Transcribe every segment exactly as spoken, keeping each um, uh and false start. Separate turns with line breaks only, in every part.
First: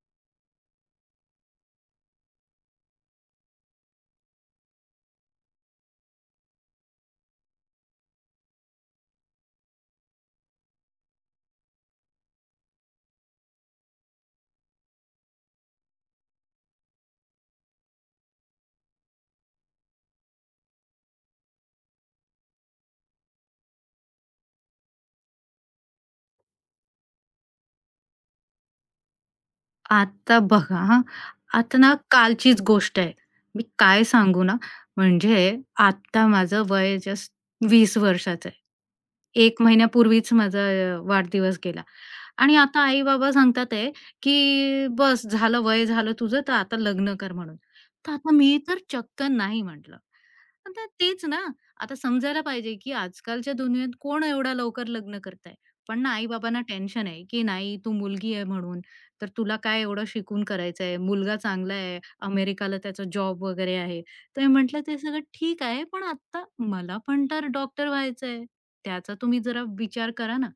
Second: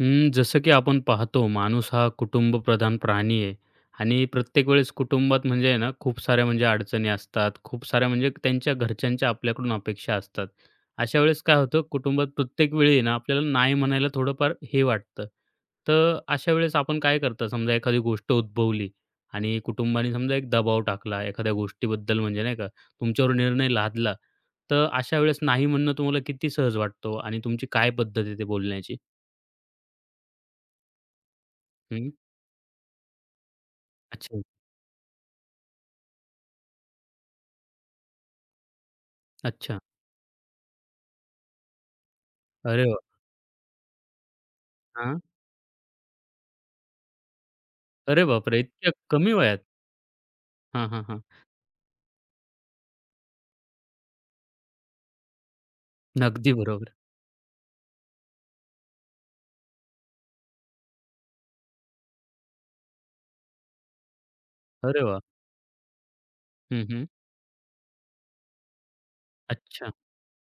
हं, जसं की आपण पाहतो माणूस हा कुटुंबप्रधान प्राणी आहे आणि प्रत्येक वेळेस कुटुंबात म्हणजे आहे ना खूप साऱ्या म्हणजे अडचणी असतात. खूप साऱ्या म्हणजे त्यांच्या घरच्यांच्या आपल्याकडून अपेक्षा असतात. अशा वेळेस काय होतं कुटुंबात प्रत्येक वेळी आहे ना आपल्याला नाही म्हणायला थोडंफार हे वाटतं. तर अशा वेळेस आपण काय करता समजा एखादी गोष्ट उद्भवली आणि कुटुंबाने समजा एक दबाव टाकला एखाद्या गोष्टीबद्दल म्हणजे नाही का तुमच्यावर निर्णय लादला. तर अशा वेळेस नाही म्हणणं तुम्हाला किती सहज वाटतो आणि तुमची काय पद्धत आहे ते बोलण्याची?
आता बघा हां, आता ना कालचीच गोष्ट आहे. मी काय
अच्छा,
सांगू ना, म्हणजे आत्ता माझं वय जस्ट वीस वर्षाचं आहे. एक
अच्छा.
महिन्यापूर्वीच माझा अ, वाढदिवस गेला. आणि आता
अरे वाह!
आई-बाबा सांगतात आहे, की
हां.
"बस झालं, वय झालं तुझं, तर आता लग्न कर" म्हणून. तर
अरे
आता मी
बापरे!
तर
इतक्या
चक्क
कमी वयात?
नाही म्हटलं. आता
हां, हां, हां.
तेच ना, आता समजायला पाहिजे, की आजकालच्या दुनियेत कोण एवढ्या लवकर लग्न करतंय. पण ना
अगदी
आई-बाबांना
बरोबर.
टेन्शन आहे, की "नाही, तू मुलगी आहे म्हणून, तर तुला काय एवढं शिकून करायचं आहे. मुलगा चांगला आहे, अमेरिकाला त्याचा जॉब वगैरे आहे." तर मी म्हटलं, "ते
अरे वाह!
सगळं ठीक आहे, पण आता
हं,
मला
हं.
पण तर डॉक्टर व्हायचं आहे. त्याचा तुम्ही जरा
अच्छा.
विचार करा ना."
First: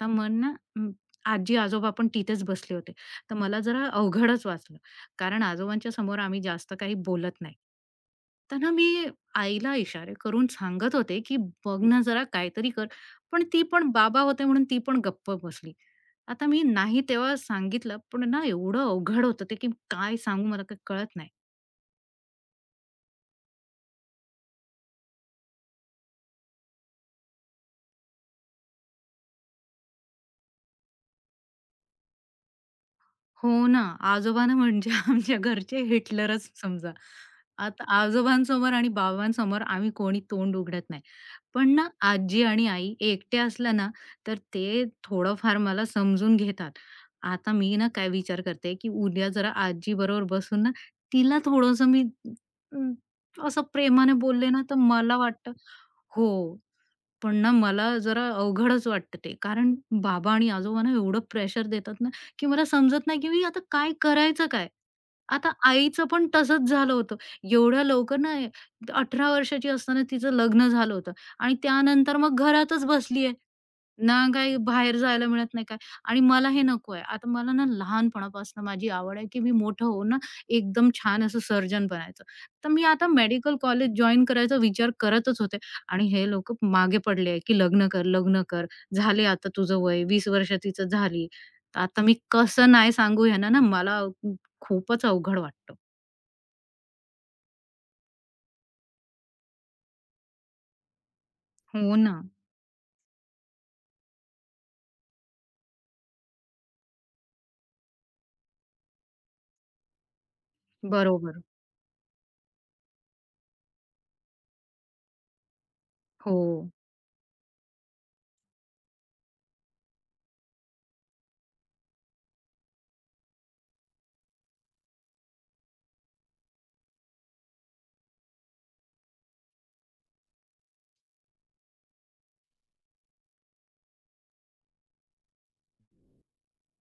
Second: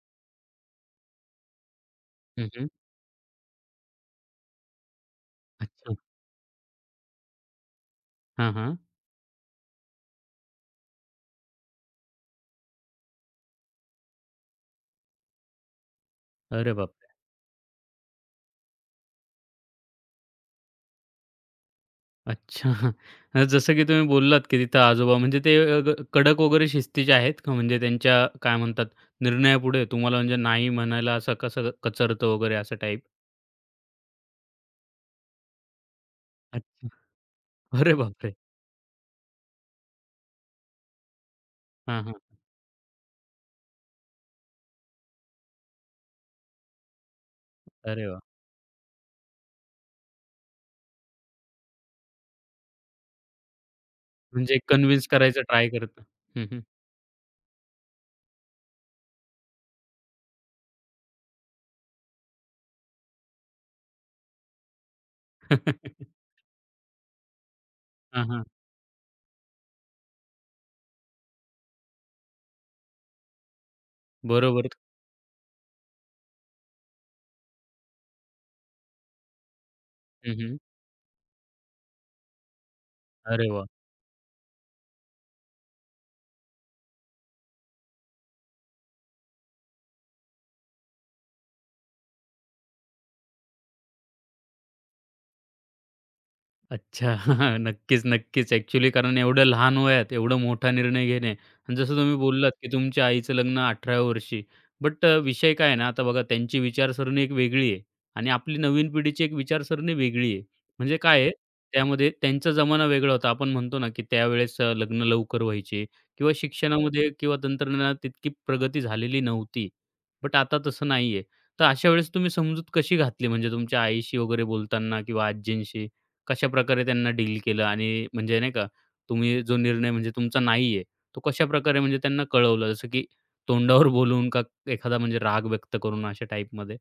तर मन ना अं, आजी-आजोबा पण तिथेच
हं, हं.
बसले होते. तर मला जरा अवघडच वाटलं, कारण आजोबांच्या
अच्छा.
समोर आम्ही जास्त काही बोलत नाही.
हां,
तर ना
हां.
मी आईला इशारे करून सांगत होते, की "बघ ना जरा काहीतरी कर." पण ती पण बाबा होते म्हणून ती पण गप्प बसली. आता मी
अरे
नाही
बापरे!
तेव्हा सांगितलं, पण ना एवढं अवघड होतं ते, की काय सांगू मला काही कळत नाही.
अच्छा. अ, जसं की तुम्ही बोललात, की तिथं आजोबा म्हणजे ते अ, ग कडक वगैरे शिस्तीचे आहेत का? म्हणजे त्यांच्या काय म्हणतात निर्णयापुढे तुम्हाला म्हणजे नाही म्हणायला असं कसं कचरतं वगैरे असं टाईप?
हो ना, आजोबा ना म्हणजे आमच्या घरचे हिटलरच
अच्छा.
समजा. आता
अरे बापरे!
आजोबांसमोर आणि बाबांसमोर आम्ही कोणी तोंड उघडत नाही. पण ना
हां, हां.
आजी आणि आई एकट्या असल्या ना, तर ते थोडंफार मला समजून घेतात. आता मी ना
अरे
काय
वाह!
विचार करते, की उद्या जरा आजीबरोबर बसून ना, तिला थोडंसं मी अं, असं प्रेमाने बोलले
म्हणजे
ना, तर
कन्विन्स
मला
करायचं
वाटतं
ट्राय करतं.
हो.
हं, हं.
पण ना मला जरा अवघडच वाटतं ते. कारण बाबा आणि आजोबा ना एवढं प्रेशर देतात ना, की मला समजत नाही की मी आता काय करायचं काय? आता आईचं पण तसंच झालं होतं. एवढ्या लवकर
हां,
ना
हां.
अठरा वर्षाची असताना तिचं लग्न झालं होतं आणि त्यानंतर मग घरातच बसली ना काही
बरोबर.
बाहेर जायला मिळत नाही काय आणि मला हे नकोय. आता मला ना लहानपणापासून माझी आवड आहे, की मी मोठं होऊन ना
हं, हं.
एकदम छान असं सर्जन बनायचं. तर मी आता
अरे
मेडिकल
वाह!
कॉलेज जॉइन करायचा विचार करतच होते आणि हे लोक मागे पडले, आहे की "लग्न कर, लग्न कर. झाले आता तुझं वय वीस वर्ष तिचं झाली." तर आता मी कसं नाही सांगू ह्यांना ना मला खूपच अवघड वाटतं.
अच्छा. नक्कीच, नक्कीच. ॲक्चुअली कारण एवढं लहान वयात एवढा मोठा निर्णय घेणे आणि
हो
जसं
ना.
तुम्ही बोललात, की तुमच्या आईचं लग्न अठराव्या वर्षी. बट अ, विषय काय आहे ना, आता बघा त्यांची विचारसरणी एक वेगळी आहे आणि आपली नवीन पिढीची एक विचारसरणी वेगळी आहे. म्हणजे काय आहे,
बरोबर.
त्यामध्ये त्यांचा जमाना वेगळा होता. आपण म्हणतो ना, की त्यावेळेस अ, लग्न लवकर व्हायचे किंवा
हो.
शिक्षणामध्ये किंवा तंत्रज्ञानात तितकी प्रगती झालेली नव्हती. बट आता तसं नाहीये. तर अशा वेळेस तुम्ही समजूत कशी घातली म्हणजे तुमच्या आईशी वगैरे बोलताना किंवा आजींशी? कशाप्रकारे त्यांना डील केलं आणि म्हणजे नाही का, तुम्ही जो निर्णय म्हणजे तुमचा नाहीये, तो कशाप्रकारे म्हणजे त्यांना कळवलं? जसं की तोंडावर बोलून का एखादा म्हणजे राग व्यक्त करून अशा टाईपमध्ये?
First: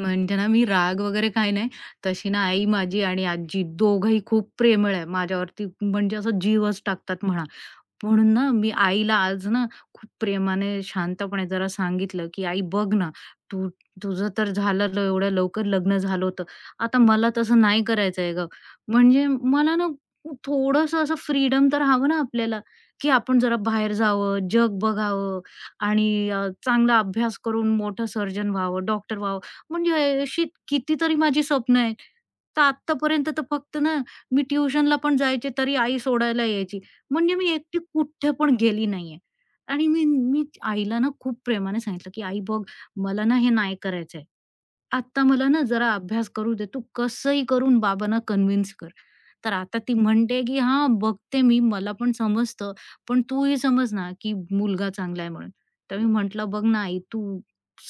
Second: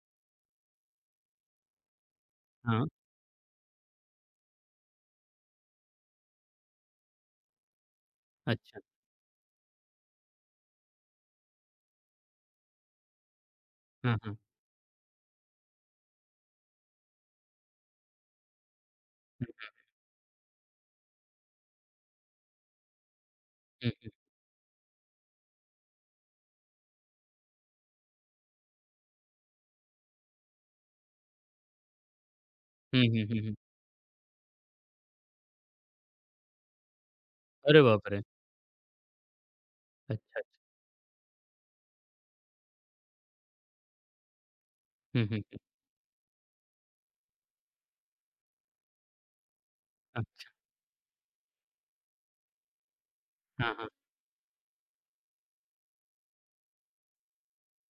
म्हणजे ना, मी राग वगैरे काही नाही. तशी ना आई
हां,
माझी आणि आजी दोघंही खूप प्रेमळ आहे. माझ्यावरती म्हणजे असं जीवच टाकतात म्हणा. म्हणून ना, मी
अच्छा.
आईला आज ना खूप प्रेमाने, शांतपणे जरा सांगितलं, की "आई बघ ना, तू
हां,
तुझं
हां.
तर झालं ल एवढ्या लवकर लग्न झालं होतं. आता मला तसं नाही करायचं आहे गं. म्हणजे
हं,
मला ना थोडंसं असं फ्रीडम तर हवं ना आपल्याला, की आपण जरा
हं,
बाहेर
हं.
जावं, जग बघावं आणि अ, चांगला अभ्यास करून मोठं सर्जन व्हावं, डॉक्टर व्हावं." म्हणजे अशी कितीतरी माझी स्वप्न आहेत. तर
हं, हं,
आत्तापर्यंत तर
हं,
फक्त ना, मी ट्युशनला पण जायचे, तरी आई सोडायला यायची. म्हणजे मी एकटी
अरे बापरे!
कुठे पण गेली नाहीये. आणि मी
अच्छा,
मी
अच्छा.
आईला ना खूप प्रेमाने सांगितलं, की "आई बघ, मला ना हे नाही करायचंय. आता
हं, हं,
मला
हं.
ना जरा अभ्यास करू दे. तू कसंही करून बाबांना कन्व्हिन्स कर." तर आता ती
हां,
म्हणते, की "हां, बघते मी. मला पण समजतं. पण तूही
हां, हां.
समज ना, की मुलगा चांगला आहे म्हणून." तर मी म्हटलं, "बघ ना आई, तू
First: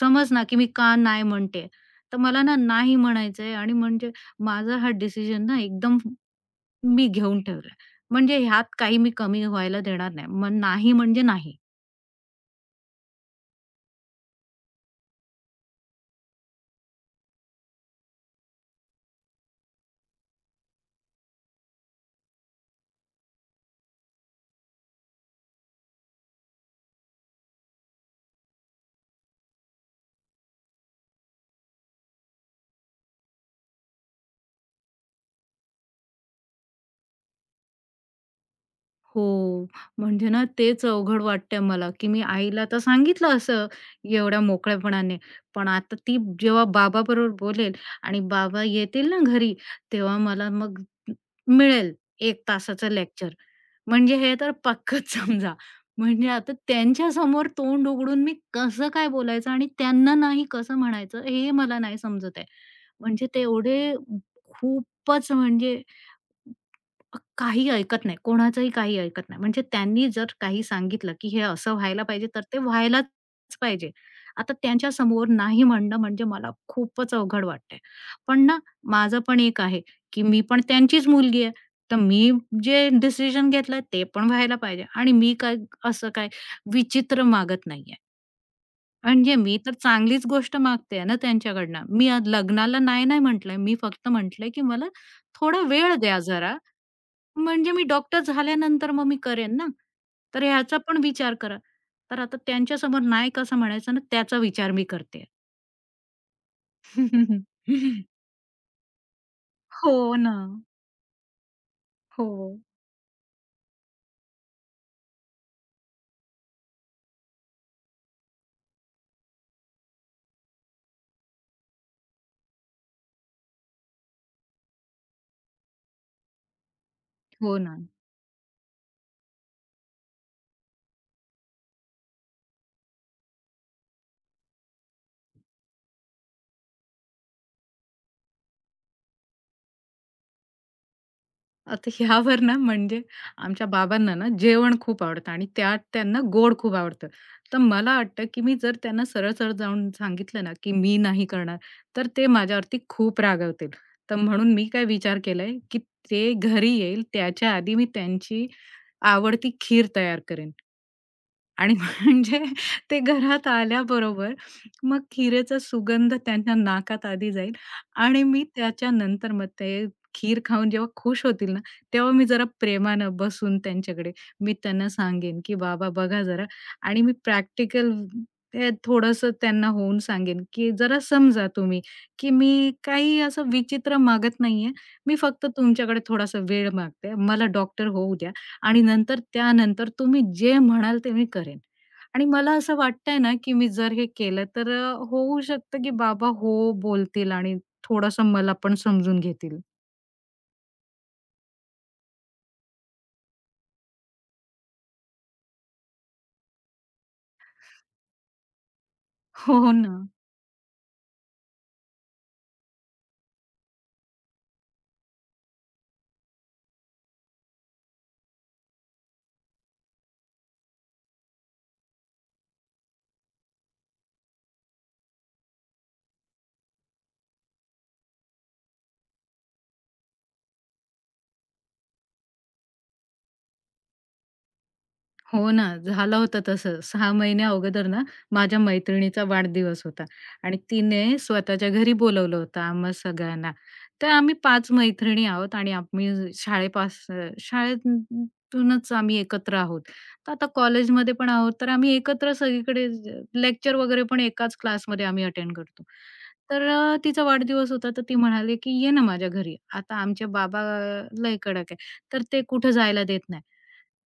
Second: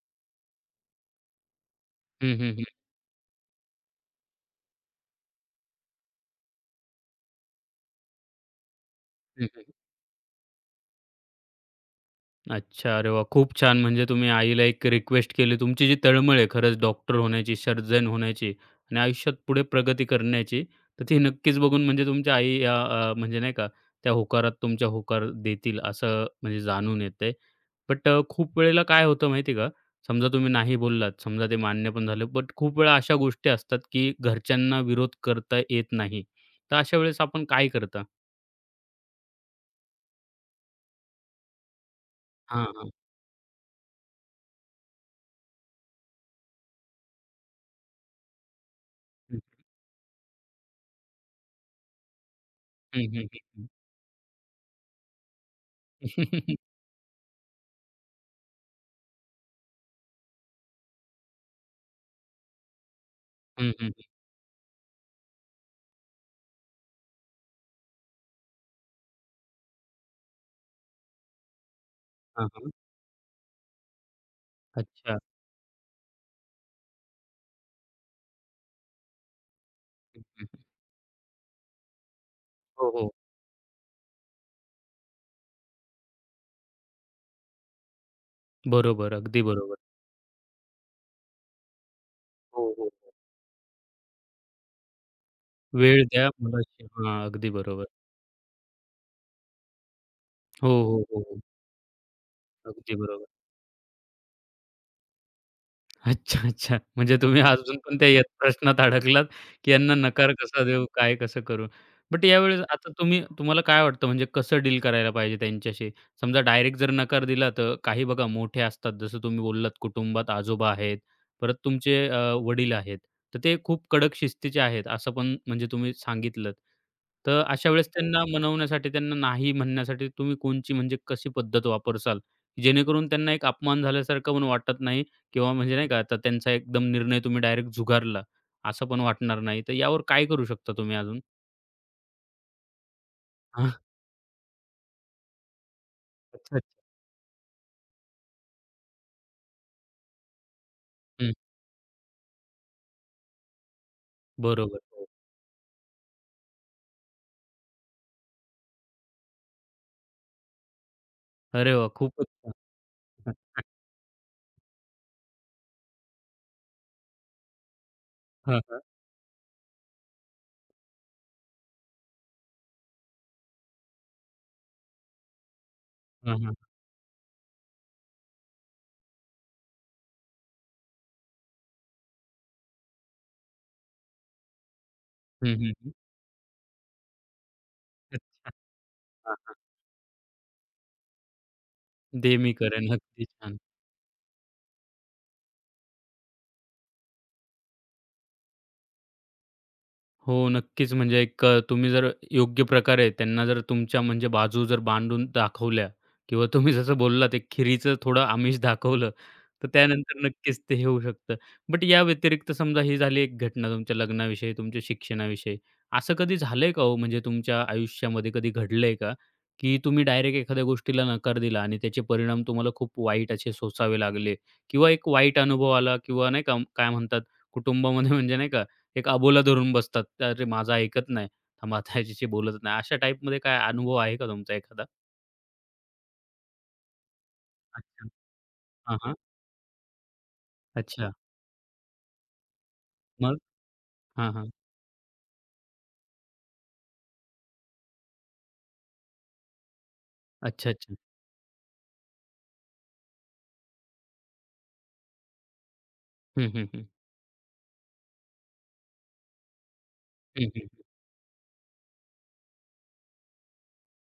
समज ना, की मी का नाही म्हणते. तर
हं,
मला
हं,
ना
हं.
नाही म्हणायचंय आणि म्हणजे माझा हा डिसिजन ना एकदम" मी घेऊन ठेवलाय. म्हणजे ह्यात काही मी कमी
हं, हं.
व्हायला देणार नाही. मग नाही म्हणजे नाही.
अच्छा. अरे वाह! खूप छान. म्हणजे तुम्ही आईला एक रिक्वेस्ट केली. तुमची जी तळमळ आहे खरंच डॉक्टर होण्याची, सर्जन होण्याची आणि आयुष्यात पुढे प्रगती करण्याची, तर ती नक्कीच बघून म्हणजे तुमच्या आई या अ, म्हणजे नाही का, त्या होकारात तुमच्या होकार देतील असं म्हणजे जाणून येतंय. बट अ, खूप वेळेला काय होतं माहिती का, समजा तुम्ही नाही बोललात, समजा ते मान्य पण झालं, बट खूप वेळा अशा गोष्टी असतात, की घरच्यांना विरोध करता येत नाही. तर अशा वेळेस आपण काय करता?
हो. म्हणजे ना तेच अवघड वाटतंय मला, की मी आईला
हां,
तर
हां.
सांगितलं असं एवढ्या मोकळेपणाने. पण आता ती जेव्हा बाबाबरोबर बोलेल आणि बाबा येतील ना
हं.
घरी, तेव्हा मला मग मिळेल एक तासाचं
हं, हं,
लेक्चर.
हं, हं.
म्हणजे हे तर पक्कंच समजा.
हं,
म्हणजे आता त्यांच्यासमोर तोंड उघडून मी कसं काय बोलायचं आणि त्यांना नाही कसं म्हणायचं हे मला नाही समजत आहे. म्हणजे ते एवढे खूपच म्हणजे अ, काही ऐकत नाही. कोणाचंही काही ऐकत नाही. म्हणजे त्यांनी जर काही सांगितलं, की हे असं व्हायला पाहिजे, तर
हां,
ते
हां.
व्हायलाच पाहिजे. आता
अच्छा.
त्यांच्यासमोर नाही म्हणणं म्हणजे मला खूपच अवघड वाटतंय. पण ना, माझं पण एक आहे, की
हं,
मी
हं.
पण त्यांचीच मुलगी आहे. तर मी जे
हो, हो.
डिसिजन घेतलंय ते पण व्हायला पाहिजे आणि मी काय असं काय विचित्र मागत नाहीये.
बरोबर.
म्हणजे
अगदी
मी तर
बरोबर.
चांगलीच गोष्ट मागते ना त्यांच्याकडनं. मी आज
हो,
लग्नाला
हो, हो.
नाही-नाही म्हटलंय. मी फक्त म्हटलंय, की मला थोडा वेळ
वेळ
द्या
द्या
जरा.
मुलाशी. हां, अगदी
म्हणजे मी
बरोबर.
डॉक्टर झाल्यानंतर मग मी करेन ना. तर
हो,
ह्याचा पण
हो, हो,
विचार
हो.
करा. तर आता
अगदी
त्यांच्यासमोर
बरोबर.
नाही कसं म्हणायचं ना, त्याचा विचार मी करते
अच्छा, अच्छा. म्हणजे तुम्ही
आहे.
अजून पण त्या यात प्रश्नात अडकलात, की
हो
यांना नकार
ना.
कसा देऊ? काय कसं करू? बट
हो.
यावेळेस आता तुम्ही तुम्हाला काय वाटतं म्हणजे कसं डील करायला पाहिजे त्यांच्याशी? समजा डायरेक्ट जर नकार दिला तर काही बघा मोठे असतात जसं तुम्ही बोललात कुटुंबात आजोबा आहेत, परत तुमचे अ, वडील आहेत. तर ते खूप कडक शिस्तीचे आहेत असं पण म्हणजे तुम्ही सांगितलंत. तर
हो
अशा
ना.
वेळेस त्यांना मनवण्यासाठी त्यांना नाही म्हणण्यासाठी तुम्ही कोणची म्हणजे कशी पद्धत वापरसाल? जेणेकरून त्यांना एक अपमान झाल्यासारखं पण वाटत नाही किंवा म्हणजे नाही का आता त्यांचा एकदम निर्णय तुम्ही डायरेक्ट झुगारला, असं पण वाटणार नाही. तर यावर काय करू शकता तुम्ही अजून?
आता ह्यावर ना म्हणजे आमच्या
हां.
बाबांना ना जेवण खूप आवडतं आणि त्यात त्यांना गोड
अच्छा, अच्छा.
खूप आवडतं. तर मला वाटतं, की मी जर त्यांना सरळ-सरळ जाऊन सांगितलं ना, की मी नाही
हं.
करणार, तर ते माझ्यावरती खूप रागावतील. तर म्हणून मी
बरोबर.
काय
हो.
विचार केलाय, की ते घरी येईल त्याच्या आधी मी त्यांची आवडती खीर तयार करेन.
अरे
आणि
वाह! खूपच
म्हणजे
छान.
ते घरात आल्याबरोबर मग खीरेचा सुगंध त्यांच्या नाकात आधी जाईल आणि मी
हां, हां.
त्याच्यानंतर मग ते खीर खाऊन जेव्हा खुश होतील ना, तेव्हा मी जरा प्रेमानं बसून त्यांच्याकडे मी त्यांना सांगेन, की "बाबा बघा
हां,
जरा"
हां.
आणि मी प्रॅक्टिकल ते थोडंसं त्यांना होऊन सांगेन, की "जरा समजा तुम्ही, की मी काही असं विचित्र मागत नाहीये. मी फक्त
हं, हं, हं.
तुमच्याकडे थोडासा वेळ मागते. मला डॉक्टर होऊ
हं.
द्या." आणि नंतर
हां.
त्यानंतर तुम्ही जे म्हणाल ते मी करेन. आणि
दे मी
मला असं
करेन.
वाटतंय
अगदी
ना, की
छान.
मी जर हे केलं तर अ, होऊ शकतं, की बाबा हो बोलतील आणि थोडंसं मला पण समजून घेतील.
हो, नक्कीच. म्हणजे एक अ, तुम्ही जर योग्य प्रकारे त्यांना जर तुमच्या म्हणजे बाजू जर मांडून दाखवल्या किंवा तुम्ही जसं बोललात एक खिरीचं थोडं आमिष दाखवलं,
हो
तर
हो ना.
त्यानंतर नक्कीच ते हे होऊ शकतं. बट या व्यतिरिक्त समजा ही झाली एक घटना तुमच्या लग्नाविषयी, तुमच्या शिक्षणाविषयी. असं कधी झालंय का हो म्हणजे तुमच्या आयुष्यामध्ये कधी घडलंय का, की तुम्ही डायरेक्ट एखाद्या गोष्टीला नकार दिला आणि त्याचे परिणाम तुम्हाला खूप वाईट असे सोसावे लागले किंवा एक वाईट अनुभव आला किंवा नाही का काय म्हणतात कुटुंबामध्ये म्हणजे नाही का एक अबोला धरून बसतात. "अरे, माझं ऐकत नाही. थांबा, आता ह्याच्याशी बोलतच नाही." अशा टाईपमध्ये काय अनुभव आहे का तुमचा एखादा?
हो ना, झालं होतं तसं. सहा महिन्या अगोदर ना,
अच्छा.
माझ्या
हां, हां.
मैत्रिणीचा वाढदिवस होता आणि तिने
अच्छा.
स्वतःच्या घरी बोलवलं होतं आम्हा
मग?
सगळ्यांना. तर
हां,
आम्ही
हां.
पाच मैत्रिणी आहोत आणि आम्ही शाळेपास शाळेतूनच आम्ही एकत्र आहोत. तर आता
अच्छा, अच्छा.
कॉलेजमध्ये पण आहोत, तर आम्ही एकत्र सगळीकडे लेक्चर वगैरे पण एकाच क्लासमध्ये आम्ही अटेंड करतो.
हं, हं,
तर
हं.
अ, तिचा वाढदिवस होता, तर ती म्हणाली, की "ये ना माझ्या घरी." आता आमचे
हं,
बाबा
हं.
लय कडक आहे, तर ते कुठं जायला देत नाही.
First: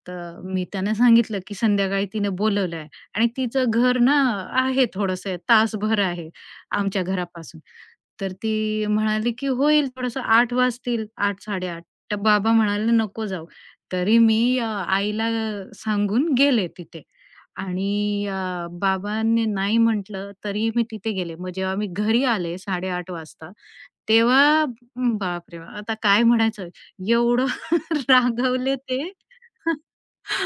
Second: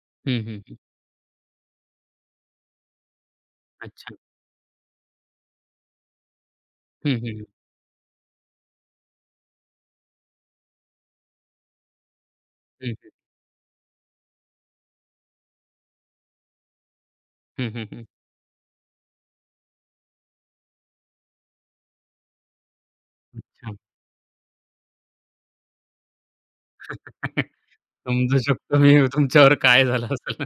तर
हं, हं,
मी
हं.
त्यांना सांगितलं, की संध्याकाळी तिने बोलवलं आहे आणि तिचं घर
अच्छा.
ना आहे थोडंसं तासभर आहे आमच्या
हं, हं, हं.
घरापासून. तर ती म्हणाली, की होईल थोडंसं आठ वाजतील, आठ-साडे आठ. तर बाबा म्हणाले,
हं, हं.
"नको जाऊ." तरी मी अ, आईला सांगून गेले तिथे
हं, हं, हं.
आणि अ, बाबांनी नाही म्हटलं तरी मी तिथे गेले. मग जेव्हा मी घरी आले साडे आठ वाजता
अच्छा.
तेव्हा बापरे! आता काय म्हणायचं एवढं
समजू
रागवले
शकतो मी
ते.
तुमच्यावर काय झालं असेल.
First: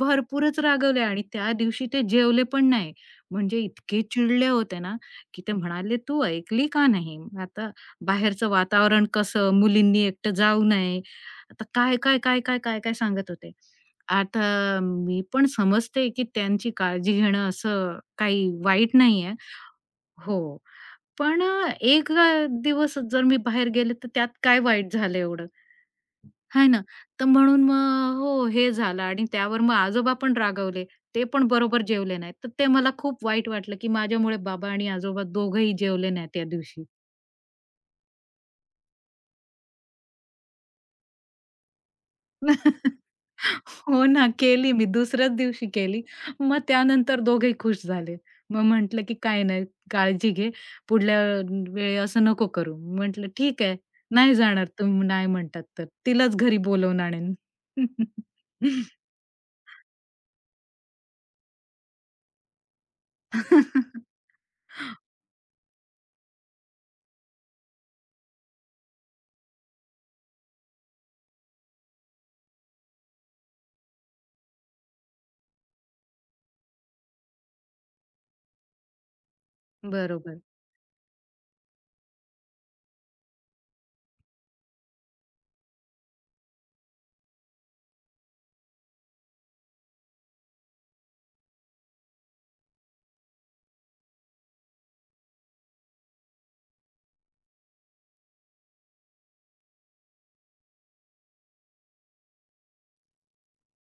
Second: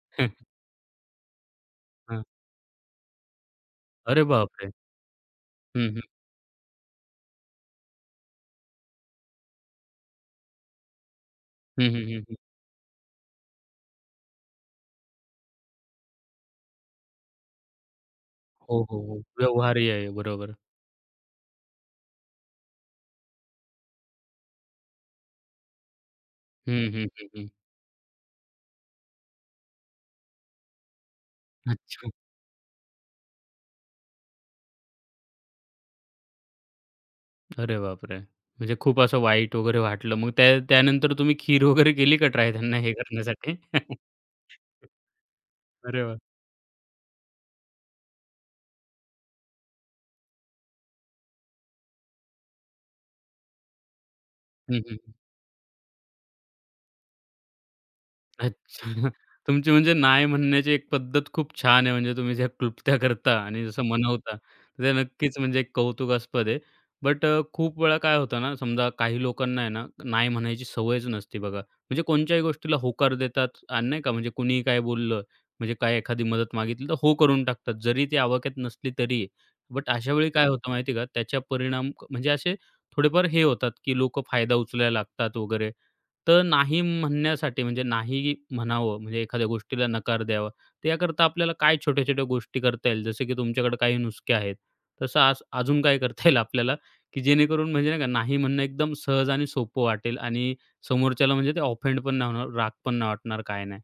भरपूरच रागवले आणि त्या दिवशी ते
हां.
जेवले पण नाही. म्हणजे इतके
अरे
चिडले
बापरे!
होते ना, की ते
हं,
म्हणाले,
हं.
"तू ऐकली का नाही? आता बाहेरचं वातावरण कसं, मुलींनी एकटं जाऊ नये." आता
हं,
काय,
हं,
काय,
हं, हं.
काय, काय, काय, काय सांगत होते. आता मी पण समजते, की त्यांची काळजी घेणं असं काही
हो,
वाईट
हो, हो.
नाहीये.
व्यवहार्य आहे. बरोबर.
हो. पण एक दिवस जर मी बाहेर गेले, तर त्यात काय वाईट झालं एवढं? आहे ना.
हं, हं,
तर
हं, हं.
म्हणून मग हो, हे झालं आणि त्यावर मग आजोबा पण रागावले. ते पण बरोबर
अच्छा.
जेवले नाहीत. तर ते मला खूप वाईट वाटलं, की माझ्यामुळे बाबा आणि आजोबा दोघंही जेवले नाहीत त्या दिवशी.
अरे बापरे! म्हणजे खूप असं वाईट वगैरे वाटलं. मग त्या त्यानंतर तुम्ही खीर वगैरे केली का ट्राय त्यांना हे करण्यासाठी?
हो ना, केली मी दुसऱ्याच दिवशी
अरे
केली.
वाह!
मग त्यानंतर दोघेही खुश झाले. मग म्हटलं, की "काही नाही, काळजी घे. पुढल्या वेळी असं नको करू." म्हटलं, "ठीक आहे. नाही जाणार
हं, हं.
तुम्ही नाही म्हणतात तर. तिलाच घरी बोलावून आणेन."
अच्छा. तुमची म्हणजे नाही म्हणण्याची एक पद्धत खूप छान आहे. म्हणजे तुम्ही ज्या क्लुप्त्या करता आणि जसं मनवता, ते नक्कीच म्हणजे एक कौतुकास्पद आहे. बट अ, खूप वेळा काय होतं ना, समजा काही लोकांना आहे ना, नाही म्हणायची सवयच नसते बघा. म्हणजे कोणत्याही गोष्टीला होकार देतात आणि नाही का, म्हणजे कुणीही काय बोललं, म्हणजे काय एखादी मदत मागितली तर हो करून टाकतात. जरी ती आवाक्यात नसली तरीही. बट अशा वेळी
बरोबर.
काय होतं माहिती का, त्याच्या परिणाम क- म्हणजे असे थोडेफार हे होतात, की लोकं फायदा उचलायला लागतात वगैरे. तर नाही म्हणण्यासाठी म्हणजे नाही म्हणावं, म्हणजे एखाद्या गोष्टीला नकार द्यावा, तर याकरता आपल्याला काय छोट्या-छोट्या गोष्टी करता येईल? जसं की तुमच्याकडे काही नुसके आहेत. तसं आज अजून काय करता येईल आपल्याला, की जेणेकरून म्हणजे नाही का, नाही म्हणणं एकदम सहज आणि सोपं वाटेल आणि समोरच्याला म्हणजे ते ऑफेंड पण नाही होणार, राग पण नाही वाटणार, काय नाही.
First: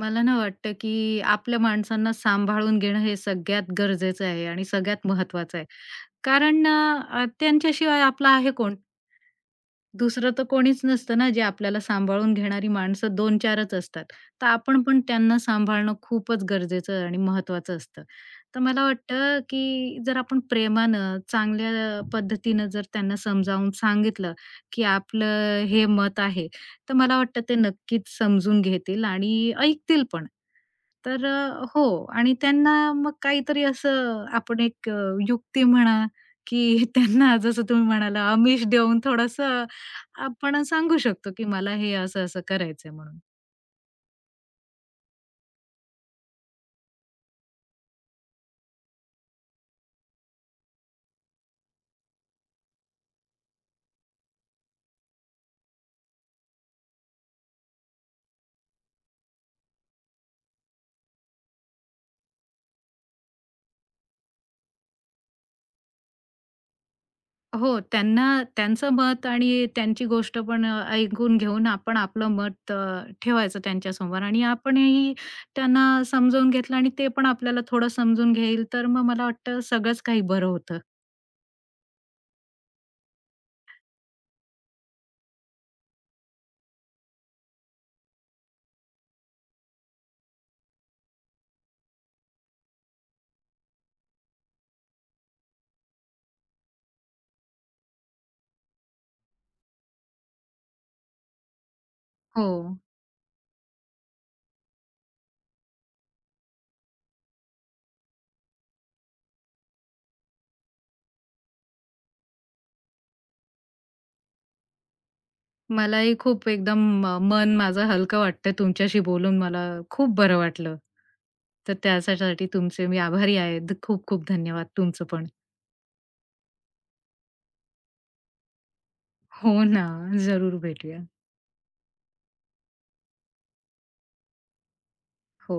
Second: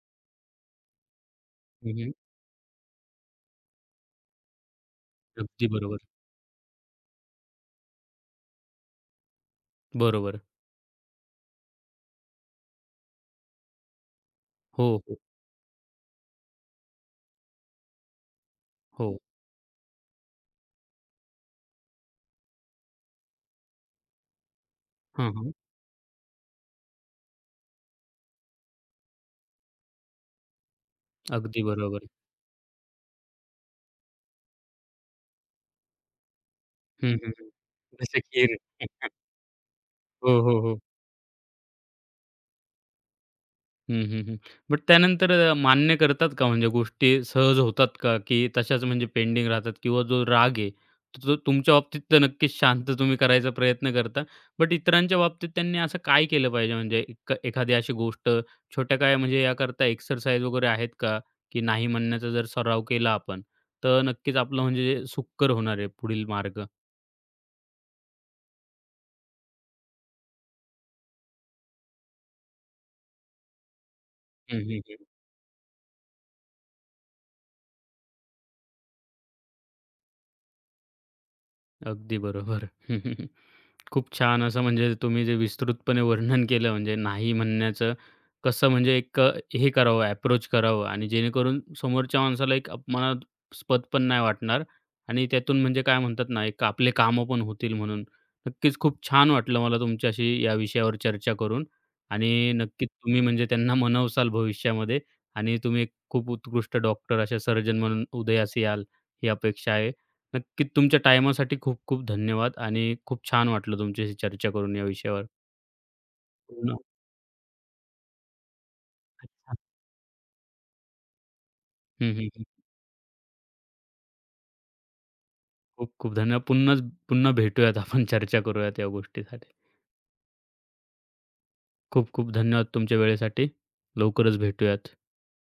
मला ना वाटतं, की आपल्या
हं,
माणसांना सांभाळून घेणं हे सगळ्यात गरजेचं आहे आणि सगळ्यात महत्त्वाचं आहे.
अगदी बरोबर.
कारण ना, अ, त्यांच्याशिवाय आपला आहे कोण? दुसरं
बरोबर.
तर कोणीच नसतं ना, जे आपल्याला सांभाळून घेणारी माणसं दोन ते चार-4च असतात. तर आपण
हो,
पण
हो.
त्यांना सांभाळणं खूपच गरजेचं आणि महत्त्वाचं असतं. तर मला
हो.
वाटतं, की जर आपण प्रेमानं, चांगल्या पद्धतीनं जर त्यांना समजावून सांगितलं, की
हां, हां.
आपलं हे मत आहे, तर मला वाटतं ते नक्कीच समजून घेतील आणि ऐकतील पण. तर
अगदी
अ, हो
बरोबर.
आणि त्यांना मग काहीतरी असं आपण एक अ, युक्ती म्हणा, की
हं, हं,
त्यांना
हं.
जसं तुम्ही
जसं
म्हणाला,
की
आमिष देऊन थोडंसं
हो, हो,
आपण
हो.
सांगू शकतो, की मला हे असं-असं करायचंय म्हणून.
हं, हं, हं. बट त्यानंतर अ, मान्य करतात का? म्हणजे गोष्टी सहज होतात का? की तशाच म्हणजे पेंडिंग राहतात किंवा जो राग आहे, तो तो तुमच्या बाबतीत तर नक्कीच शांत तुम्ही करायचा प्रयत्न करता. बट इतरांच्या बाबतीत त्यांनी असं काय केलं पाहिजे? म्हणजे एक एखादी अशी गोष्ट छोट्या काय म्हणजे याकरता एक्सरसाइज वगैरे आहेत का? की नाही म्हणण्याचा जर सराव केला आपण, तर नक्कीच आपलं म्हणजे सुकर होणार आहे पुढील मार्ग.
हो, त्यांना त्यांचं मत आणि त्यांची गोष्ट पण अ, ऐकून घेऊन आपण आपलं मत अ, ठेवायचं त्यांच्यासमोर आणि
हं, हं, हं.
आपणही त्यांना समजावून घेतलं आणि ते पण आपल्याला थोडं समजून घेईल, तर मग मला वाटतं सगळंच काही बरं होतं.
अगदी बरोबर. खूप छान असं म्हणजे तुम्ही जे विस्तृतपणे वर्णन केलं म्हणजे नाही म्हणण्याचं कसं म्हणजे एक अ, हे करावं ॲप्रोच करावं आणि जेणेकरून समोरच्या माणसाला एक अपमानास्पद पण नाही वाटणार आणि त्यातून म्हणजे काय म्हणतात ना एक आपले कामं पण होतील म्हणून. नक्कीच खूप छान वाटलं मला तुमच्याशी या विषयावर चर्चा करून
हो,
आणि नक्कीच तुम्ही म्हणजे त्यांना मनवसाल भविष्यामध्ये आणि तुम्ही एक खूप उत्कृष्ट डॉक्टर अशा सर्जन म्हणून उदयास याल ही अपेक्षा आहे. नक्कीच तुमच्या टाईमासाठी खूप खूप धन्यवाद आणि खूप छान वाटलं तुमच्याशी चर्चा करून या विषयावर.
मलाही खूप
पुन्हा
एकदम म मन माझं हलकं वाटतं तुमच्याशी बोलून मला खूप बरं वाटलं. तर
हं, हं, हं.
त्याच्यासाठी तुमचे मी आभारी आहे. ध खूप खूप धन्यवाद तुमचं पण.
खूप खूप धन्यवाद. पुन्हाच पुन्हा भेटूयात आपण चर्चा करूयात या गोष्टीसाठी.
हो ना, जरूर भेटूया.
खूप खूप धन्यवाद तुमच्या वेळेसाठी. लवकरच भेटूयात.
हो.